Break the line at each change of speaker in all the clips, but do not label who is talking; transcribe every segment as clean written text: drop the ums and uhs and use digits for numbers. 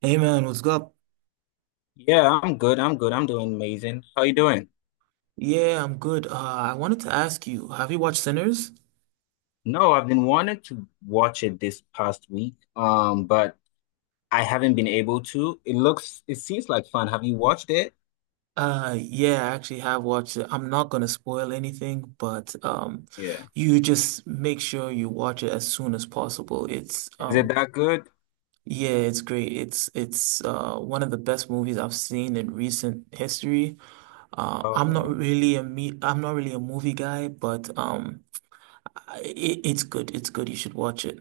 Hey man, what's up?
Yeah, I'm good. I'm doing amazing. How you doing?
Yeah, I'm good. I wanted to ask you, have you watched Sinners?
No, I've been wanting to watch it this past week, but I haven't been able to. It seems like fun. Have you watched it?
Yeah, I actually have watched it. I'm not gonna spoil anything, but
Yeah.
you just make sure you watch it as soon as possible. It's
Is it that good?
yeah, it's great. It's one of the best movies I've seen in recent history. I'm not
Oh,
really a me I'm not really a movie guy, but it's good. It's good. You should watch it.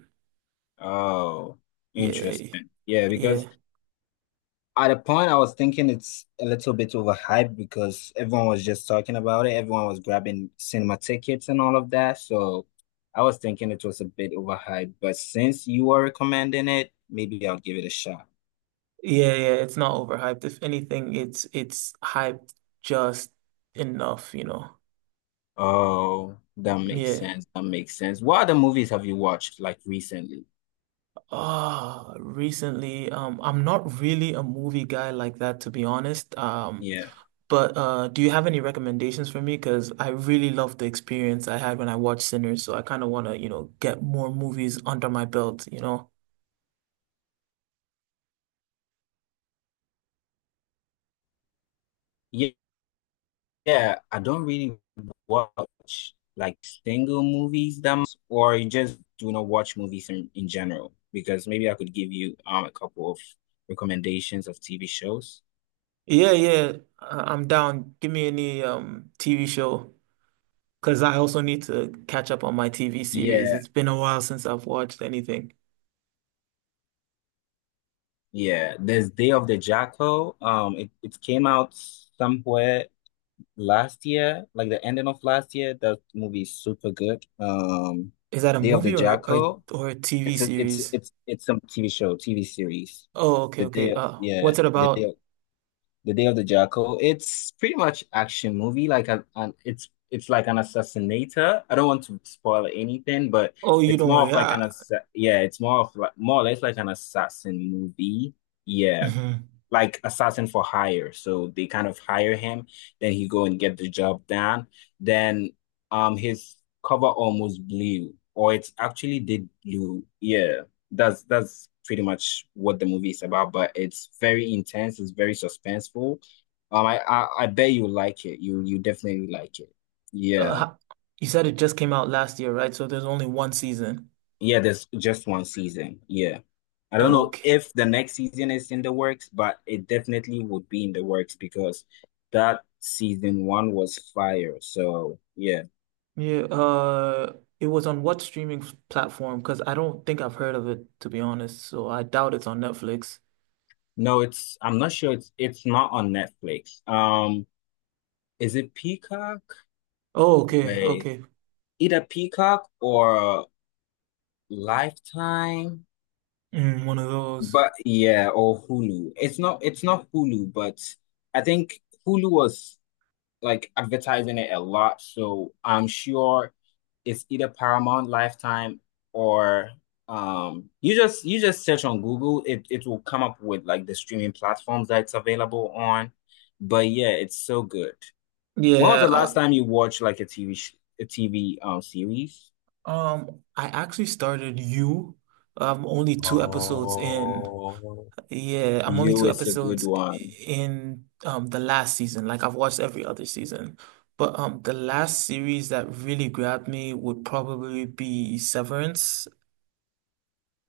oh,
Yeah,
interesting. Yeah, because.
yeah.
At a point, I was thinking it's a little bit overhyped because everyone was just talking about it. Everyone was grabbing cinema tickets and all of that. So I was thinking it was a bit overhyped. But since you are recommending it, maybe I'll give it a shot.
Yeah, yeah, it's not overhyped. If anything, it's hyped just enough, you know.
Oh, that makes
Yeah.
sense. That makes sense. What other movies have you watched like recently?
Ah, recently, I'm not really a movie guy like that, to be honest.
Yeah,
But do you have any recommendations for me? Because I really love the experience I had when I watched Sinners, so I kind of want to, get more movies under my belt,
yeah, I don't really watch like single movies that much, or I just do not watch movies in general, because maybe I could give you a couple of recommendations of TV shows.
Yeah, yeah, I'm down. Give me any TV show. Because I also need to catch up on my TV series.
Yeah,
It's been a while since I've watched anything.
yeah. There's Day of the Jackal. It came out somewhere last year, like the ending of last year. That movie is super good.
Is that a
Day of the
movie
Jackal.
or a TV
It's a it's
series?
it's some TV show, TV series.
Oh, okay,
The
okay.
day, yeah,
What's it
the
about?
day. The Day of the Jackal. It's pretty much action movie. Like a, an, it's like an assassinator. I don't want to spoil anything, but
Oh, you
it's
don't
more of
worry.
like an assa yeah, it's more of like, more or less, like an assassin movie. Yeah,
Mhm.
like assassin for hire. So they kind of hire him, then he go and get the job done. Then his cover almost blew, or it actually did blew. Yeah, that's pretty much what the movie is about. But it's very intense. It's very suspenseful. I bet you like it. You definitely like it.
Uh,
Yeah.
ho- you said it just came out last year, right? So there's only one season.
Yeah, there's just one season. Yeah. I don't know
Okay.
if the next season is in the works, but it definitely would be in the works because that season one was fire. So yeah.
Yeah. It was on what platform? Because I don't think I've heard of it, to be honest. So I doubt it's on Netflix.
No, it's I'm not sure, it's not on Netflix. Is it Peacock?
Oh, okay,
Wait,
okay.
either Peacock or Lifetime,
Mm, one of those.
but yeah, or Hulu. It's not Hulu, but I think Hulu was like advertising it a lot, so I'm sure it's either Paramount, Lifetime, or you just search on Google, it will come up with like the streaming platforms that it's available on. But yeah, it's so good. When was
Yeah,
the last
uh,
time you watched like a TV series?
I actually started you. I'm only two episodes in.
Oh,
Yeah, I'm only
you
two
is a good
episodes
one.
in the last season. Like I've watched every other season. But the last series that really grabbed me would probably be Severance.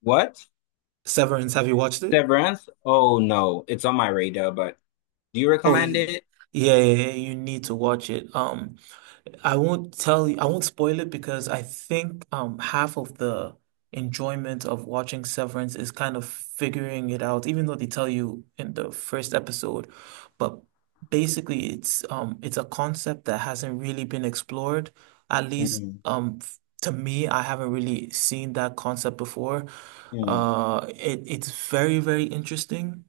What?
Severance, have you watched it?
Severance? Oh no, it's on my radar, but do you
Oh,
recommend
y-
it?
yeah, yeah, yeah, you need to watch it. I won't tell you, I won't spoil it because I think half of the enjoyment of watching Severance is kind of figuring it out, even though they tell you in the first episode. But basically it's a concept that hasn't really been explored. At least
Mm,
to me, I haven't really seen that concept before.
mm.
It's very, very interesting.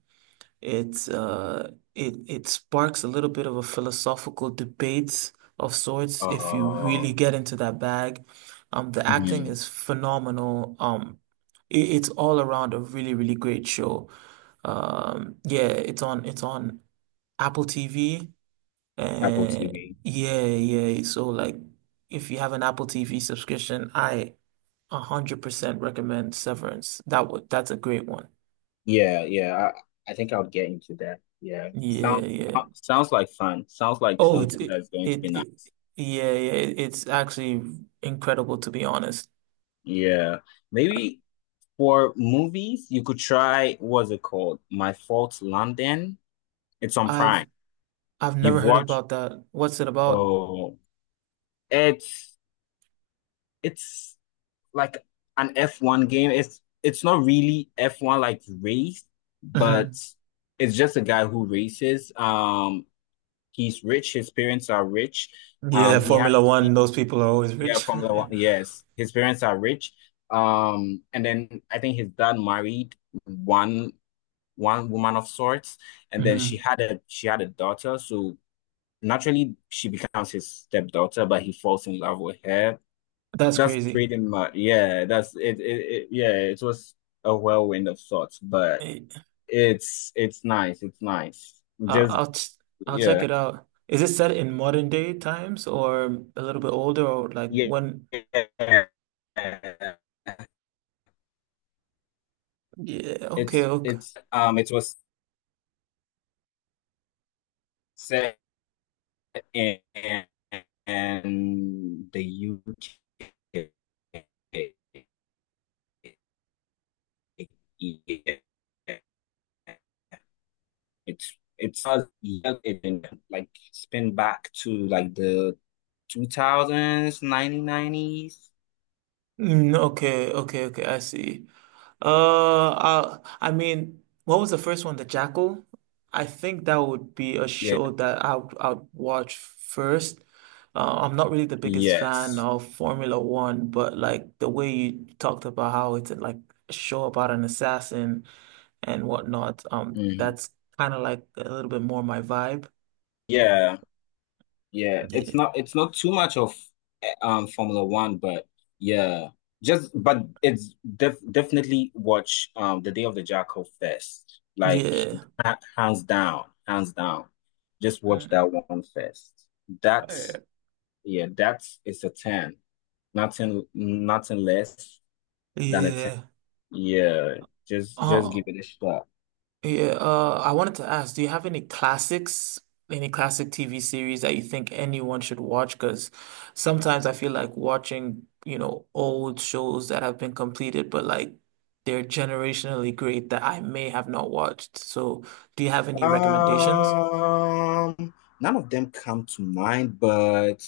It sparks a little bit of a philosophical debate of sorts if you really
Oh,
get into that bag. The acting
mhm.
is phenomenal. It's all around a really, really great show. Yeah, it's on Apple TV.
Apple
Uh,
TV.
yeah, yeah. So like, if you have an Apple TV subscription, I 100% recommend Severance. That's a great one.
Yeah, yeah. I think I'll get into that. Yeah.
Yeah, yeah.
Sounds like fun. Sounds like
Oh, it's
something
it,
that's going to
it,
be
it
nice.
yeah, yeah, it's actually incredible to be honest.
Yeah. Maybe for movies, you could try, what's it called? My Fault London. It's on
I've
Prime.
I've never
You've
heard
watched?
about that. What's it about?
Oh, it's it's like an F1 game. It's not really F1 like race, but
Hmm.
it's just a guy who races. He's rich. His parents are rich. Um,
Yeah,
he has,
Formula One,
he,
those people are always
yeah,
rich.
Formula One. Yes, his parents are rich. And then I think his dad married one one woman of sorts, and then
Hmm.
she had a daughter. So naturally, she becomes his stepdaughter, but he falls in love with her.
That's
That's
crazy.
pretty much, yeah. That's it, it, it. Yeah, it was a whirlwind of sorts, but
Eh,
it's nice. It's nice.
I'll,
Just
I'll ch- I'll check
yeah.
it out. Is it set in modern day times or a little bit older or like
Yeah.
when? Yeah, okay,
It's
okay.
it's um it was set in, in the UK. Yeah. It's yeah, it like spin back to like the 2000s, 1990s.
Mm, okay, okay, okay, I see. I mean, what was the first one? The Jackal? I think that would be a
Yeah.
show that I would watch first. I'm not really the biggest fan
Yes.
of Formula One, but like the way you talked about how it's like a show about an assassin and whatnot,
Mhm.
that's kind of like a little bit more my vibe.
Yeah. Yeah,
Yeah.
it's not too much of Formula One, but yeah, just but it's definitely watch The Day of the Jackal first. Like
Yeah.
hands down, hands down. Just watch
Mm.
that one first.
Oh,
That's
yeah.
yeah, that's it's a 10. Nothing less than a 10.
Yeah.
Yeah, just give
Uh,
it a shot.
Yeah, I wanted to ask, do you have any classics, any classic TV series that you think anyone should watch? Because sometimes I feel like watching, you know, old shows that have been completed, but like they're generationally great that I may have not watched. So, do you have any recommendations?
Um, none of them come to mind, but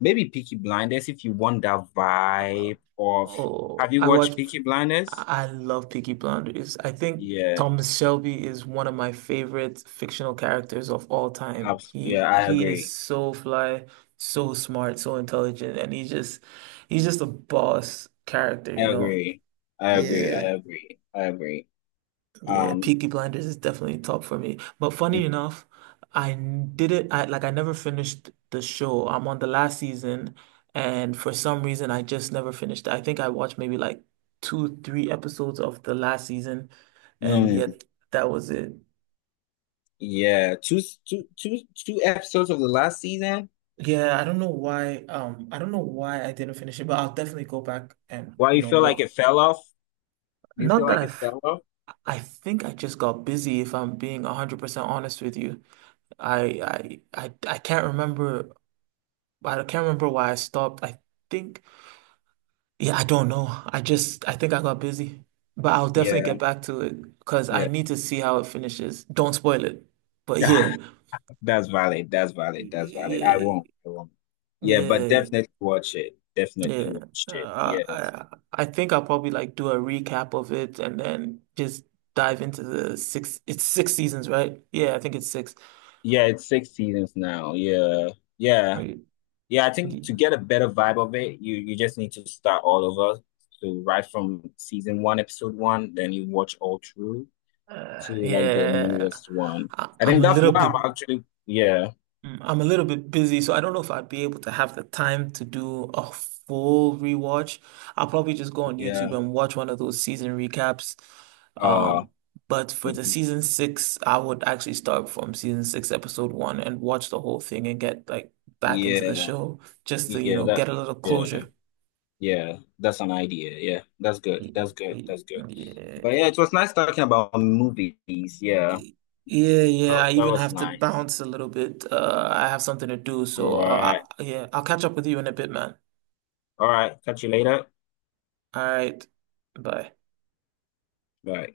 maybe Peaky Blinders if you want that
Uh,
vibe of,
oh,
have you
I watch.
watched Peaky Blinders?
I love Peaky Blinders. I think
Yeah,
Thomas Shelby is one of my favorite fictional characters of all time.
abs yeah, I
He is
agree.
so fly, so smart, so intelligent, and he's just a boss character,
I
you know.
agree. I agree. I
Yeah.
agree. I agree.
Yeah,
Um,
Peaky Blinders is definitely top for me. But funny enough, I n- did it. I like I never finished the show. I'm on the last season, and for some reason, I just never finished it. I think I watched maybe like two, three episodes of the last season, and
mm,
yet that was it.
yeah, two episodes of the last season.
Yeah, I don't know why. I don't know why I didn't finish it, but I'll definitely go back and
Why
you
you
know
feel like
what?
it fell off? Do you feel
Not that
like it
I've.
fell off?
I think I just got busy, if I'm being 100% honest with you. I I I I can't remember I can't remember why I stopped. Think, yeah, I don't know. I think I got busy. But I'll definitely
Yeah,
get back to it because I
yeah.
need to see how it finishes. Don't spoil it. But yeah,
That's valid. That's valid. I
yeah,
won't. I won't. Yeah, but
yeah,
definitely watch it. Definitely
yeah.
watch it.
Uh,
Yes.
I, I think I'll probably like do a recap of it and then just dive into the six. It's six seasons, right? Yeah, I think it's six.
Yeah, it's six seasons now. Yeah. Yeah.
Right.
Yeah, I think to get a better vibe of it, you just need to start all over. So right from season one, episode one, then you watch all through to
Uh,
like the
yeah,
newest one. I
I'm
think
a
that's
little
why
bit.
I'm actually yeah,
Mm, I'm a little bit busy, so I don't know if I'd be able to have the time to do a full rewatch. I'll probably just go on
yeah.
YouTube and watch one of those season recaps.
Uh
Um, but for the
mhm.
season six, I would actually start from season six, episode one, and watch the whole thing and get like back into the
Yeah,
show just to, you
yeah,
know,
that
get a little
yeah.
closure.
Yeah, that's an idea. Yeah, that's good.
Y-
That's good.
y-
That's good. But yeah,
Yeah.
it was nice talking about movies. Yeah,
Y- Yeah, yeah.
that,
I
that
even
was
have to
nice.
bounce a little bit. I have something to do, so
All right.
yeah, I'll catch up with you in a bit, man.
All right. Catch you later.
All right. Bye.
Bye.